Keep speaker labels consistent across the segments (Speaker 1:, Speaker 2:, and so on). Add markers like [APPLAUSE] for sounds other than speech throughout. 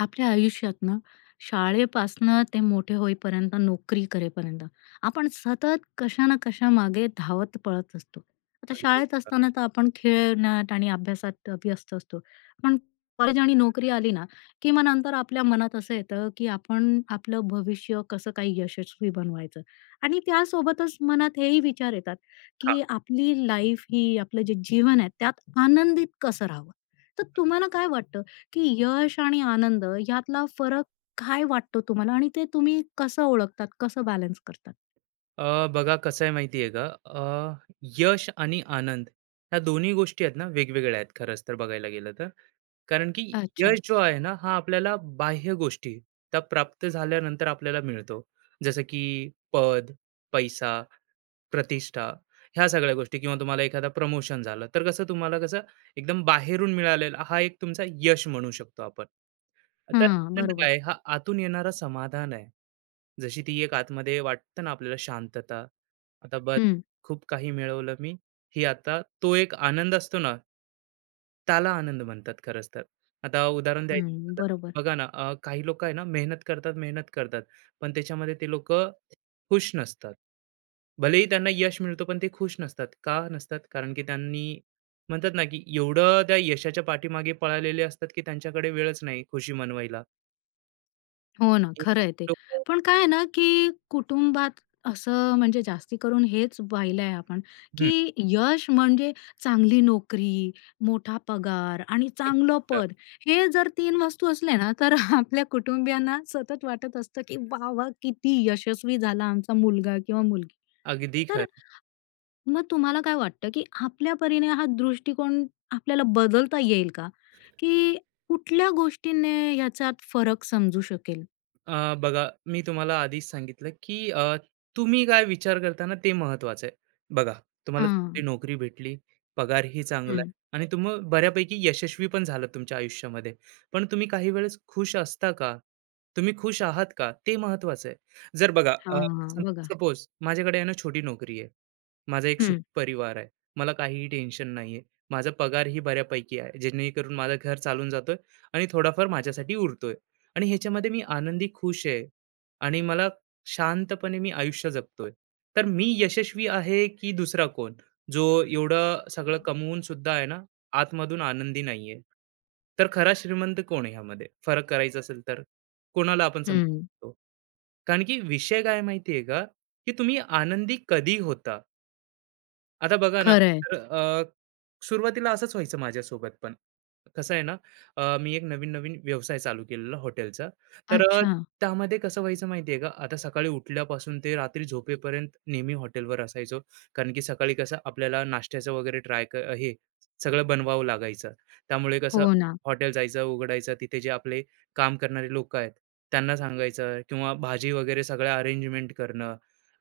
Speaker 1: आपल्या आयुष्यात ना, शाळेपासनं ते मोठे होईपर्यंत, नोकरी करेपर्यंत, आपण सतत कशा ना कशा मागे धावत पळत असतो. आता शाळेत असताना तर आपण खेळण्यात आणि अभ्यासात व्यस्त असतो. पण कॉलेज आणि नोकरी आली ना, की मग नंतर आपल्या मनात असं येतं, की आपण आपलं भविष्य कसं काही यशस्वी बनवायचं आणि त्यासोबतच मनात हेही विचार येतात, की आपली लाईफ ही आपलं जे जीवन आहे, त्यात आनंदित कसं राहावं? तर तुम्हाला काय वाटतं? की यश आणि आनंद ह्यातला फरक काय वाटतो तुम्हाला आणि ते तुम्ही कसं ओळखतात, कसं बॅलन्स करतात?
Speaker 2: बघा कसं आहे माहिती आहे का यश आणि आनंद ह्या दोन्ही गोष्टी आहेत ना वेगवेगळ्या आहेत खरंच तर बघायला गेलं तर. कारण की
Speaker 1: अच्छा.
Speaker 2: यश जो आहे ना हा आपल्याला बाह्य गोष्टी त्या प्राप्त झाल्यानंतर आपल्याला मिळतो. जसं की पद, पैसा, प्रतिष्ठा, ह्या सगळ्या गोष्टी किंवा तुम्हाला एखादा प्रमोशन झालं, तर कसं तुम्हाला कसं एकदम बाहेरून मिळालेला हा एक तुमचा यश म्हणू शकतो आपण. तर
Speaker 1: हां,
Speaker 2: अत्यंत
Speaker 1: बरोबर.
Speaker 2: काय हा आतून येणारा समाधान आहे. जशी ती एक आतमध्ये वाटतं ना आपल्याला शांतता, आता बस
Speaker 1: हं.
Speaker 2: खूप काही मिळवलं मी, ही आता तो एक आनंद असतो ना, त्याला आनंद म्हणतात खरंच तर. आता उदाहरण द्यायचं
Speaker 1: हं,
Speaker 2: झालं,
Speaker 1: बरोबर.
Speaker 2: बघा ना. काही लोकं आहे ना, मेहनत करतात, मेहनत करतात, पण त्याच्यामध्ये ते लोकं खुश नसतात. भलेही त्यांना यश मिळतो, पण ते खुश नसतात. का नसतात? कारण की त्यांनी म्हणतात ना, की एवढं त्या यशाच्या पाठीमागे पळालेले असतात, की त्यांच्याकडे वेळच नाही खुशी मनवायला.
Speaker 1: हो ना,
Speaker 2: एक
Speaker 1: खरं आहे ते.
Speaker 2: लोकं.
Speaker 1: पण काय आहे ना, की कुटुंबात असं म्हणजे जास्ती करून हेच पाहिलंय आपण,
Speaker 2: हं,
Speaker 1: की यश म्हणजे चांगली नोकरी, मोठा पगार आणि
Speaker 2: अगदी
Speaker 1: चांगलं
Speaker 2: खरं.
Speaker 1: पद. हे जर 3 वस्तू असल्या ना, तर [LAUGHS] आपल्या कुटुंबियांना सतत वाटत असतं, की "वाह! वाह! किती यशस्वी झाला आमचा मुलगा किंवा मुलगी."
Speaker 2: अगदी
Speaker 1: तर
Speaker 2: खरं.
Speaker 1: मग तुम्हाला काय वाटतं, की आपल्या परीने हा दृष्टिकोन आपल्याला बदलता येईल का? की कुठल्या गोष्टीने ह्याच्यात फरक समजू शकेल?
Speaker 2: बघा, मी तुम्हाला आधीच सांगितलं, की तुम्ही काय विचार करता ना ते महत्त्वाचं आहे. बघा, तुम्हाला चांगली
Speaker 1: हां.
Speaker 2: नोकरी भेटली, पगारही चांगला आहे
Speaker 1: हं.
Speaker 2: आणि तुम्ही बऱ्यापैकी यशस्वी पण झालात तुमच्या आयुष्यामध्ये. पण तुम्ही काही वेळेस खुश असता का? तुम्ही खुश आहात का? ते महत्त्वाचं आहे. जर बघा,
Speaker 1: हां, बघा.
Speaker 2: सपोज माझ्याकडे आहे ना छोटी नोकरी आहे. माझा एक
Speaker 1: हं,
Speaker 2: सुखी परिवार आहे. मला काहीही टेन्शन नाही. माझा पगारही बऱ्यापैकी आहे, जेणेकरून माझं घर चालून जातोय आणि थोडाफार माझ्यासाठी उरतोय. आणि ह्याच्यामध्ये मी आनंदी, खुश आहे आणि मला शांतपणे मी आयुष्य जगतोय. तर मी यशस्वी आहे की दुसरा कोण? जो एवढं सगळं कमवून सुद्धा आहे ना, आतमधून आनंदी नाहीये. तर खरा श्रीमंत कोण आहे ह्यामध्ये? फरक करायचा असेल तर कोणाला आपण समजू.
Speaker 1: हं.
Speaker 2: कारण की विषय काय माहिती का, की तुम्ही आनंदी कधी होता? आता बघा ना,
Speaker 1: खरं आहे.
Speaker 2: तर सुरुवातीला असंच व्हायचं माझ्यासोबत पण. कसं आहे ना, मी एक नवीन-नवीन व्यवसाय चालू केलेला हॉटेलचा. तर
Speaker 1: अच्छा.
Speaker 2: त्यामध्ये कसं व्हायचं माहिती का, आता सकाळी उठल्यापासून ते रात्री झोपेपर्यंत नेहमी हॉटेलवर असायचो. कारण की सकाळी कसं आपल्याला नाश्त्याचं वगैरे ट्राय, हे सगळं बनवावं लागायचं. त्यामुळे कसं
Speaker 1: हो ना.
Speaker 2: हॉटेल जायचं, उघडायचं, तिथे जे आपले काम करणारे लोकं आहेत, त्यांना सांगायचं किंवा भाजी वगैरे सगळ्या अरेंजमेंट करणं.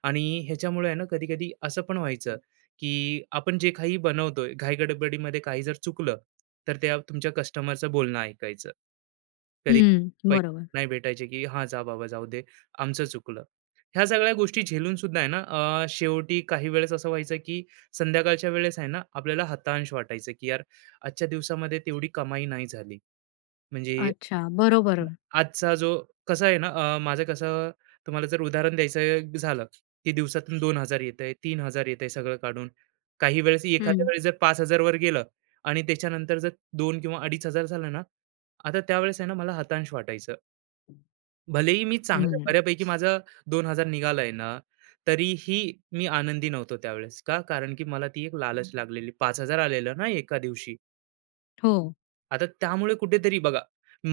Speaker 2: आणि ह्याच्यामुळे आहे ना, कधी-कधी असं पण व्हायचं, की आपण जे काही बनवतोय, घाईगडबडीमध्ये काही जर चुकलं, तर त्या तुमच्या कस्टमरचं बोलणं ऐकायचं. कधी
Speaker 1: हं,
Speaker 2: पैसे
Speaker 1: बरोबर.
Speaker 2: नाही भेटायचे, की "हां, जा बाबा जाऊ दे, आमचं चुकलं." ह्या सगळ्या गोष्टी झेलून सुद्धा आहे ना, शेवटी काही वेळेस असं व्हायचं, की संध्याकाळच्या वेळेस आहे ना आपल्याला हताश वाटायचं, की यार, आजच्या दिवसामध्ये तेवढी कमाई नाही झाली. म्हणजे
Speaker 1: अच्छा, बरोबर.
Speaker 2: आजचा जो कसा आहे ना, माझं कसं तुम्हाला जर उदाहरण द्यायचं झालं, की दिवसातून 2,000 येतंय, 3,000 येतंय सगळं काढून. काही वेळेस
Speaker 1: हं.
Speaker 2: एखाद्या वेळेस जर 5,000 वर गेलं आणि त्याच्यानंतर जर 2 किंवा 2,500 झालं ना, आता त्यावेळेस आहे ना मला हताश वाटायचं. भलेही मी चांगलं
Speaker 1: हं.
Speaker 2: बऱ्यापैकी माझं 2,000 निघालाय ना, तरीही मी आनंदी नव्हतो त्यावेळेस. का? कारण की मला ती एक लालच लागलेली. 5,000 आलेलं ना एका दिवशी.
Speaker 1: हो,
Speaker 2: आता त्यामुळे कुठेतरी बघा,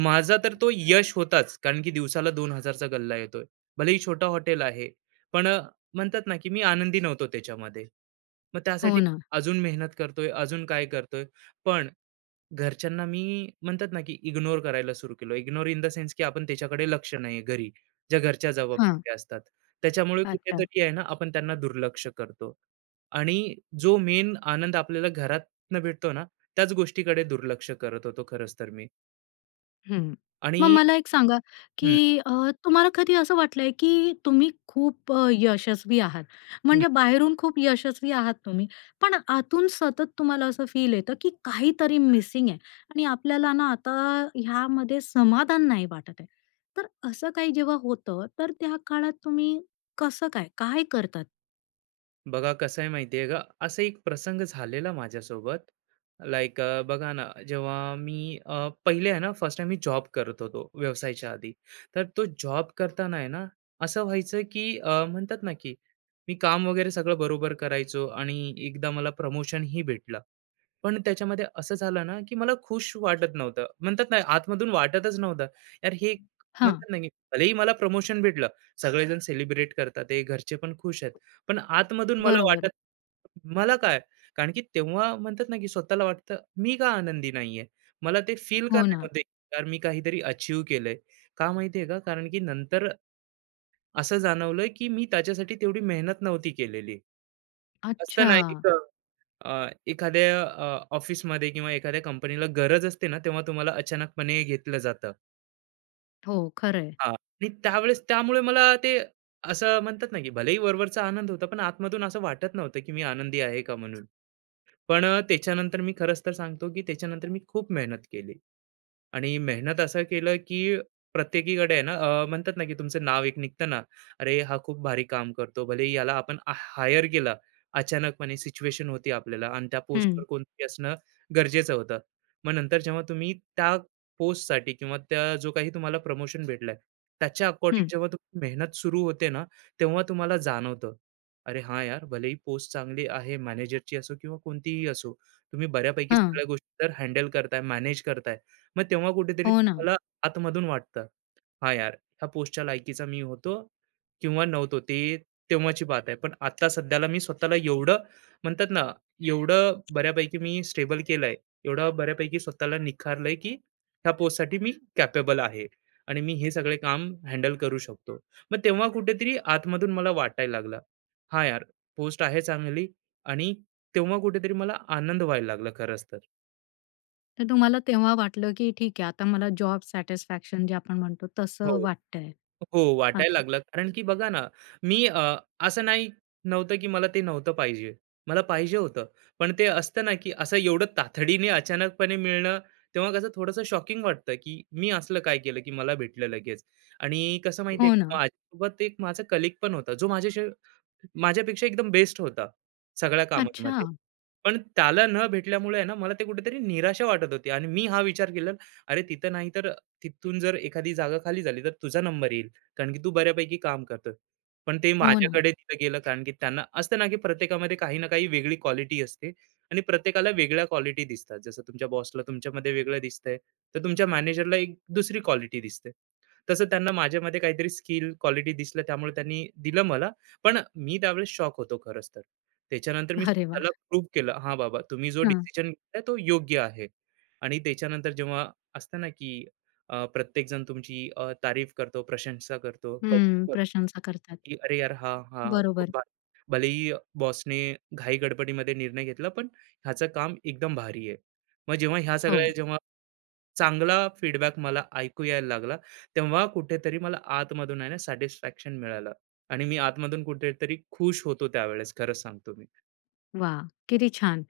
Speaker 2: माझा तर तो यश होताच, कारण की दिवसाला 2,000चा गल्ला येतोय. भलेही छोटं हॉटेल आहे, पण म्हणतात ना, की मी आनंदी नव्हतो त्याच्यामध्ये. मग
Speaker 1: हो
Speaker 2: त्यासाठी
Speaker 1: ना.
Speaker 2: अजून मेहनत करतोय, अजून काय करतोय. पण घरच्यांना मी म्हणतात ना, की इग्नोर करायला सुरू केलं. इग्नोर इन द सेन्स की आपण त्याच्याकडे लक्ष नाही घरी, ज्या घरच्या
Speaker 1: हां.
Speaker 2: जबाबदाऱ्या असतात. त्याच्यामुळे
Speaker 1: अच्छा.
Speaker 2: कुठेतरी आहे ना, आपण त्यांना दुर्लक्ष करतो आणि जो मेन आनंद आपल्याला घरातनं भेटतो ना, त्याच गोष्टीकडे दुर्लक्ष करत होतो खरंच तर मी.
Speaker 1: हं.
Speaker 2: आणि
Speaker 1: मग मला एक सांगा,
Speaker 2: हं,
Speaker 1: की तुम्हाला कधी असं वाटलंय, की तुम्ही खूप यशस्वी आहात? म्हणजे बाहेरून खूप यशस्वी आहात तुम्ही, पण आतून सतत तुम्हाला असं फील येतं, की काहीतरी मिसिंग आहे आणि आपल्याला ना आता ह्यामध्ये समाधान नाही वाटत आहे. तर असं काही जेव्हा होतं, तर त्या काळात तुम्ही कसं काय, काय करतात?
Speaker 2: बघा कसं आहे माहिती आहे का, असा एक प्रसंग झालेला माझ्यासोबत. लाईक, बघा ना, जेव्हा मी पहिले आहे ना फर्स्ट टाइम मी जॉब करत होतो व्यवसायाच्या आधी, तर तो जॉब करताना आहे ना असं व्हायचं की, म्हणतात ना की मी काम वगैरे सगळं बरोबर करायचो आणि एकदा मला प्रमोशन ही भेटलं. पण त्याच्यामध्ये असं झालं ना, की मला खुश वाटत नव्हतं. म्हणतात ना, आतमधून वाटतच नव्हतं. यार, हे एक
Speaker 1: हां,
Speaker 2: म्हणतात ना, की भलेही मला प्रमोशन भेटलं. सगळेजण सेलिब्रेट करतात आहे, घरचे पण खुश आहेत. पण आतमधून मला
Speaker 1: बरोबर.
Speaker 2: वाटत, मला काय? कारण की तेव्हा म्हणतात ना, की स्वतःला वाटतं, मी का आनंदी नाहीये? मला ते फील का
Speaker 1: हो
Speaker 2: नाही
Speaker 1: ना.
Speaker 2: होत आहे? यार, मी काहीतरी अचीव्ह केलंय. का माहिती का? कारण की नंतर असं जाणवलं, की मी त्याच्यासाठी तेवढी मेहनत नव्हती केलेली. असतं
Speaker 1: अच्छा.
Speaker 2: ना, एक एखाद्या ऑफिसमध्ये किंवा एखाद्या कंपनीला गरज असते ना, तेव्हा तुम्हाला अचानकपणे घेतलं जातं.
Speaker 1: हो, खरंय.
Speaker 2: हां. आणि त्यावेळेस त्यामुळे मला ते असं म्हणतात ना, की भलेही वरवरचा आनंद होता, पण आतमधून असं वाटत नव्हतं, की मी आनंदी आहे का म्हणून. पण त्याच्यानंतर मी खरंच तर सांगतो, की त्याच्यानंतर मी खूप मेहनत केली. आणि मेहनत असं केलं, की प्रत्येकीकडे आहे ना, म्हणतात ना, की तुमचं नाव एक निघतं ना, "अरे, हा खूप भारी काम करतो." भले याला आपण हायर केलं, अचानकपणे सिच्युएशन होती आपल्याला आणि त्या
Speaker 1: हं,
Speaker 2: पोस्टवर कोणतरी असणं गरजेचं होतं. मग नंतर जेव्हा तुम्ही त्या पोस्टसाठी किंवा त्या जो काही तुम्हाला प्रमोशन भेटलाय, त्याच्या अकॉर्डिंग
Speaker 1: हं.
Speaker 2: जेव्हा तुमची मेहनत सुरू होते ना, तेव्हा तुम्हाला जाणवतं, "अरे हां, यार, भलेही पोस्ट चांगली आहे, मॅनेजरची असो किंवा कोणतीही असो, तुम्ही बऱ्यापैकी
Speaker 1: हां.
Speaker 2: सगळ्या गोष्टी तर हँडल करताय, मॅनेज करताय." मग तेव्हा कुठेतरी
Speaker 1: हो ना.
Speaker 2: तुम्हाला आतमधून वाटतं, "हां यार, ह्या पोस्टच्या लायकीचा मी होतो किंवा नव्हतो." ते तेव्हाची बात आहे. पण आता सध्याला मी स्वतःला एवढं म्हणतात ना, एवढं बऱ्यापैकी मी स्टेबल केलंय, एवढं बऱ्यापैकी स्वतःला निखारलंय, की ह्या पोस्टसाठी मी कॅपेबल आहे आणि मी हे सगळे काम हँडल करू शकतो. मग तेव्हा कुठेतरी आतमधून मला वाटायला लागलं, "हां यार, पोस्ट आहे चांगली." आणि तेव्हा कुठेतरी मला आनंद व्हायला लागला खरंच तर.
Speaker 1: तर तुम्हाला तेव्हा वाटलं, की ठीक आहे, आता मला जॉब सॅटिस्फॅक्शन जे आपण म्हणतो तसं
Speaker 2: हो.
Speaker 1: वाटतंय.
Speaker 2: हो, वाटायला
Speaker 1: अच्छा.
Speaker 2: लागलं. कारण की बघा ना, मी असं नाही नव्हतं, की मला ते नव्हतं पाहिजे. मला पाहिजे होतं. पण ते असतं ना, की असं एवढं तातडीने अचानकपणे मिळणं, तेव्हा कसं थोडंसं शॉकिंग वाटतं, की मी असलं काय केलं, की मला भेटलं लगेच. आणि कसं माहिती आहे
Speaker 1: हो ना.
Speaker 2: का, माझ्यासोबत एक माझा कलीग पण होता, जो माझ्याशी, माझ्यापेक्षा एकदम बेस्ट होता सगळ्या
Speaker 1: अच्छा.
Speaker 2: कामांमध्ये. पण त्याला न भेटल्यामुळे आहे ना, मला ते कुठेतरी निराशा वाटत होती आणि मी हा विचार केला, "अरे तिथं नाही तर तिथून जर एखादी जागा खाली झाली तर तुझा नंबर येईल, कारण की तू बऱ्यापैकी काम करतोय." पण ते
Speaker 1: हो ना.
Speaker 2: माझ्याकडे तिथं गेलं, कारण की त्यांना असतं ना, की प्रत्येकामध्ये काही ना काही वेगळी क्वालिटी असते आणि प्रत्येकाला वेगळ्या क्वालिटी दिसतात. जसं तुमच्या बॉसला तुमच्यामध्ये वेगळं दिसतंय, तर तुमच्या मॅनेजरला एक दुसरी क्वालिटी दिसते. तसं त्यांना माझ्यामध्ये काहीतरी स्किल, क्वालिटी दिसलं, त्यामुळे त्यांनी दिलं मला. पण मी त्यावेळेस शॉक होतो खरंच तर. त्याच्यानंतर मी
Speaker 1: अरे
Speaker 2: स्वतःला
Speaker 1: वाह!
Speaker 2: प्रूव्ह केलं, "हां, बाबा तुम्ही जो
Speaker 1: हां.
Speaker 2: डिसिजन घेतलाय तो योग्य आहे." आणि त्याच्यानंतर जेव्हा असतं ना, की प्रत्येकजण तुमची तारीफ करतो, प्रशंसा करतो, कौतुक
Speaker 1: हं.
Speaker 2: करतो,
Speaker 1: प्रशंसा करतात.
Speaker 2: की "अरे यार! हां, हां, खूप
Speaker 1: बरोबर.
Speaker 2: भारी." भलेही बॉसने घाई-गडबडीमध्ये निर्णय घेतला, पण ह्याचं काम एकदम भारी आहे. मग जेव्हा ह्या
Speaker 1: हो.
Speaker 2: सगळ्या जेव्हा चांगला फीडबॅक मला ऐकू यायला लागला, तेव्हा कुठेतरी मला आतमधून आहे ना, सॅटिस्फॅक्शन मिळालं आणि मी आतमधून कुठेतरी खुश होतो त्यावेळेस, खरं सांगतो मी.
Speaker 1: वा, किती छान.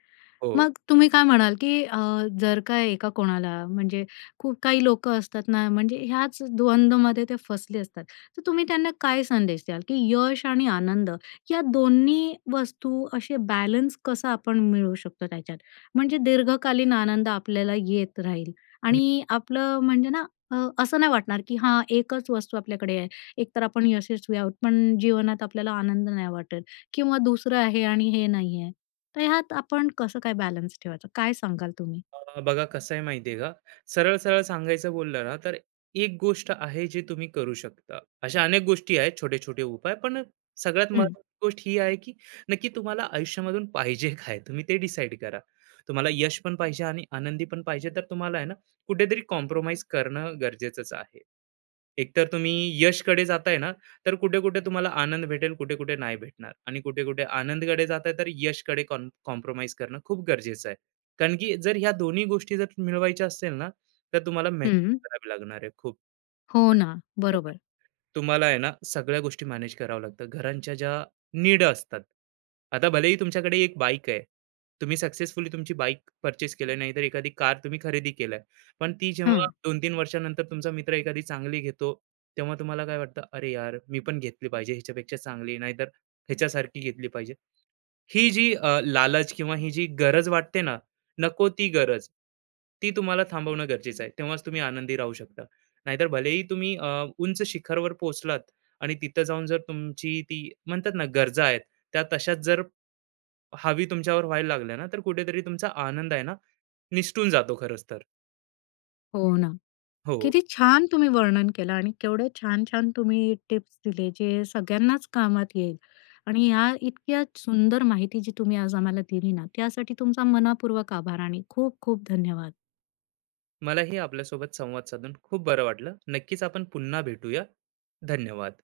Speaker 2: हो.
Speaker 1: मग तुम्ही काय म्हणाल, की जर का एका कोणाला म्हणजे खूप काही लोकं असतात ना, म्हणजे ह्याच द्वंदमध्ये ते फसले असतात. तर तुम्ही त्यांना काय संदेश द्याल, की यश आणि आनंद या दोन्ही वस्तू असे बॅलन्स कसा आपण मिळवू शकतो त्याच्यात? म्हणजे दीर्घकालीन आनंद आपल्याला येत राहील आणि आपलं म्हणजे ना, अ, असं नाही वाटणार, की हां, एकच वस्तू आपल्याकडे आहे. एकतर आपण यशस्वी आहोत, पण जीवनात आपल्याला आनंद नाही वाटत किंवा दुसरं आहे आणि हे नाहीये. तर ह्यात आपण कसं काय बॅलन्स ठेवायचं? काय सांगाल तुम्ही?
Speaker 2: बघा कसं आहे माहिती आहे का, सरळ सरळ सांगायचं बोललं ना तर, एक गोष्ट आहे जी तुम्ही करू शकता, अशा अनेक गोष्टी आहेत, छोटे छोटे उपाय. पण सगळ्यात
Speaker 1: हं,
Speaker 2: महत्वाची गोष्ट ही आहे की नक्की तुम्हाला आयुष्यामधून पाहिजे काय, तुम्ही ते डिसाईड करा. तुम्हाला यश पण पाहिजे आणि आनंदी पण पाहिजे, तर तुम्हाला आहे ना कुठेतरी कॉम्प्रोमाइज करणं गरजेचंच आहे. एकतर तुम्ही यशकडे जाताय ना, तर कुठे कुठे तुम्हाला आनंद भेटेल, कुठे कुठे नाही भेटणार. आणि कुठे कुठे आनंदकडे जाताय तर यशकडे कॉम्प्रोमाइज करणं खूप गरजेचं आहे. कारण की जर ह्या दोन्ही गोष्टी जर मिळवायच्या असतील ना, तर तुम्हाला
Speaker 1: हं.
Speaker 2: मेहनत करावी लागणार आहे खूप.
Speaker 1: हो ना.
Speaker 2: बघा,
Speaker 1: बरोबर.
Speaker 2: तुम्हाला आहे ना सगळ्या गोष्टी मॅनेज कराव्या लागतात. घरांच्या ज्या नीड असतात. आता भलेही तुमच्याकडे एक बाईक आहे. तुम्ही सक्सेसफुली तुमची बाईक परचेस केली, नाहीतर एखादी कार तुम्ही खरेदी केली आहे. पण ती जेव्हा
Speaker 1: हां.
Speaker 2: 2-3 वर्षानंतर तुमचा मित्र एखादी चांगली घेतो, तेव्हा तुम्हाला काय वाटतं, "अरे यार, मी पण घेतली पाहिजे ह्याच्यापेक्षा चांगली, नाहीतर ह्याच्यासारखी घेतली पाहिजे." ही जी लालच किंवा ही जी गरज वाटते ना, नको ती गरज, ती तुम्हाला थांबवणं गरजेचं आहे. तेव्हाच तुम्ही आनंदी राहू शकता. नाहीतर भलेही तुम्ही उंच शिखरवर पोहोचलात आणि तिथं जाऊन जर तुमची ती म्हणतात ना, गरजा आहेत, त्या तशाच जर हावी तुमच्यावर व्हायला लागल्या ना, तर कुठेतरी तुमचा आनंद आहे ना, निसटून जातो खरंच तर.
Speaker 1: हो ना.
Speaker 2: हो.
Speaker 1: किती छान तुम्ही वर्णन केलं आणि केवढे छान-छान तुम्ही टिप्स दिले, जे सगळ्यांनाच कामात येईल. आणि ह्या इतक्या सुंदर माहिती जी तुम्ही आज आम्हाला दिली ना, त्यासाठी तुमचा मनःपूर्वक आभार आणि खूप खूप धन्यवाद.
Speaker 2: मलाही आपल्यासोबत संवाद साधून खूप बरं वाटलं. नक्कीच आपण पुन्हा भेटूया. धन्यवाद.